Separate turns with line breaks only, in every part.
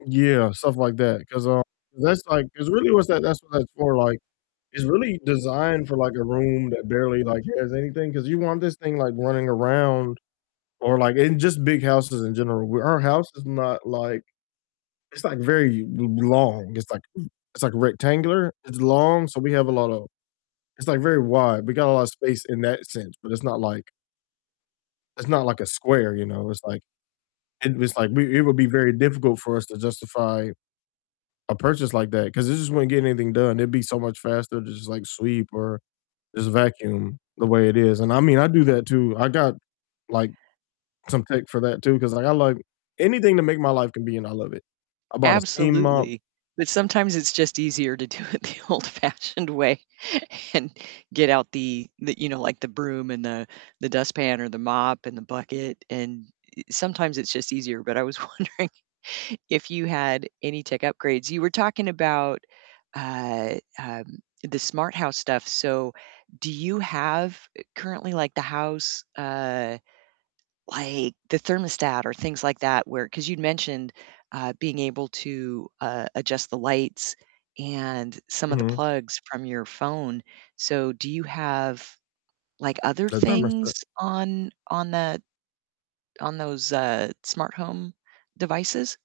Yeah, stuff like that, 'cause, um, 'cause that's like 'cause really what's that that's what that's for, like, it's really designed for, like, a room that barely, like has anything, 'cause you want this thing like running around or like in just big houses in general, our house is not like it's like very l long, it's like it's like rectangular, it's long, so we have a lotta It's like very wide, we got a lot of space in that sense, but it's not like It's not like a square, you know? It's like and it's like we it would be very difficult for us to justify a purchase like that 'cause it just wouldn't get anything done, it'd be so much faster to just, like, sweep or just vacuum the way it is, and I mean, I do that too, I got like some tech for that too, 'cause, like, I like anything to make my life convenient, I love it, I bought a steam mop.
Absolutely, but sometimes it's just easier to do it the old-fashioned way and get out the the, you know, like the broom and the the dustpan or the mop and the bucket, and e sometimes it's just easier, but I was wondering if you had any tech upgrades? You were talking about, uh, um, the smart house stuff, so do you have currently, eh, like the house, uh, like the thermostat or things like that where 'Cause you'd mentioned, uh, being able to, uh, adjust the lights and some of the
Mhm.
plugs from your phone, so do you have like other
The thermostat.
things on on that on those, uh, smart home devices?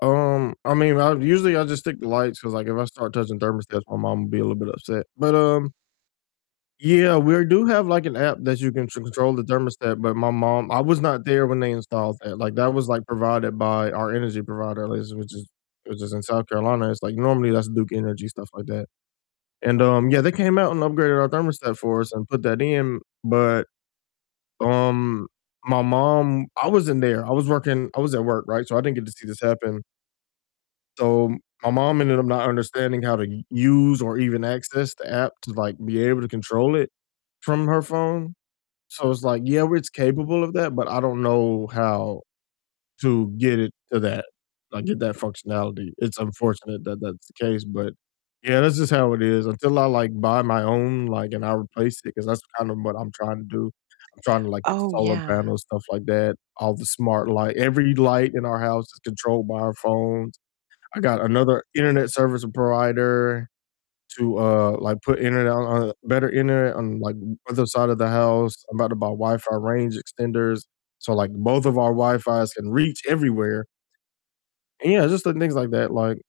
Um, I mean, I usually I just stick to lights 'cause, like, if I start touching thermostats, my mom will be a little bit upset, but, um Yeah, we're do have like an app that you can ch control the thermostat, but my mom I was not there when they installed that, like, that was, like, provided by our energy provider, at least which is which is in South Carolina, it's like normally that's Duke Energy, stuff like that, and, um, yeah, they came out and upgraded our thermostat for us and put that in, but, um, my mom I wasn't there, I was working I was at work, right, so I didn't get to see this happen. So my mom ended up not understanding how to u use or even access the app to like be able to control it from her phone, so it's like, yeah, it's capable of that, but I don't know how to get it to that, like get that functionality. It's unfortunate that that's the case, but yeah, that's just how it is, until I like buy my own, like, and I replace it, 'cause that's kind of what I'm trying to do, I'm trying to like get
Oh,
solar
yeah.
panels, stuff like that, all the smart light every light in our house is controlled by our phones, I got another internet service provider to, uh, like put internet on better internet on like other side of the house, I'm about to buy Wi-Fi range extenders, so like both of our Wi-Fis can reach everywhere. And yeah, just doing things like that, like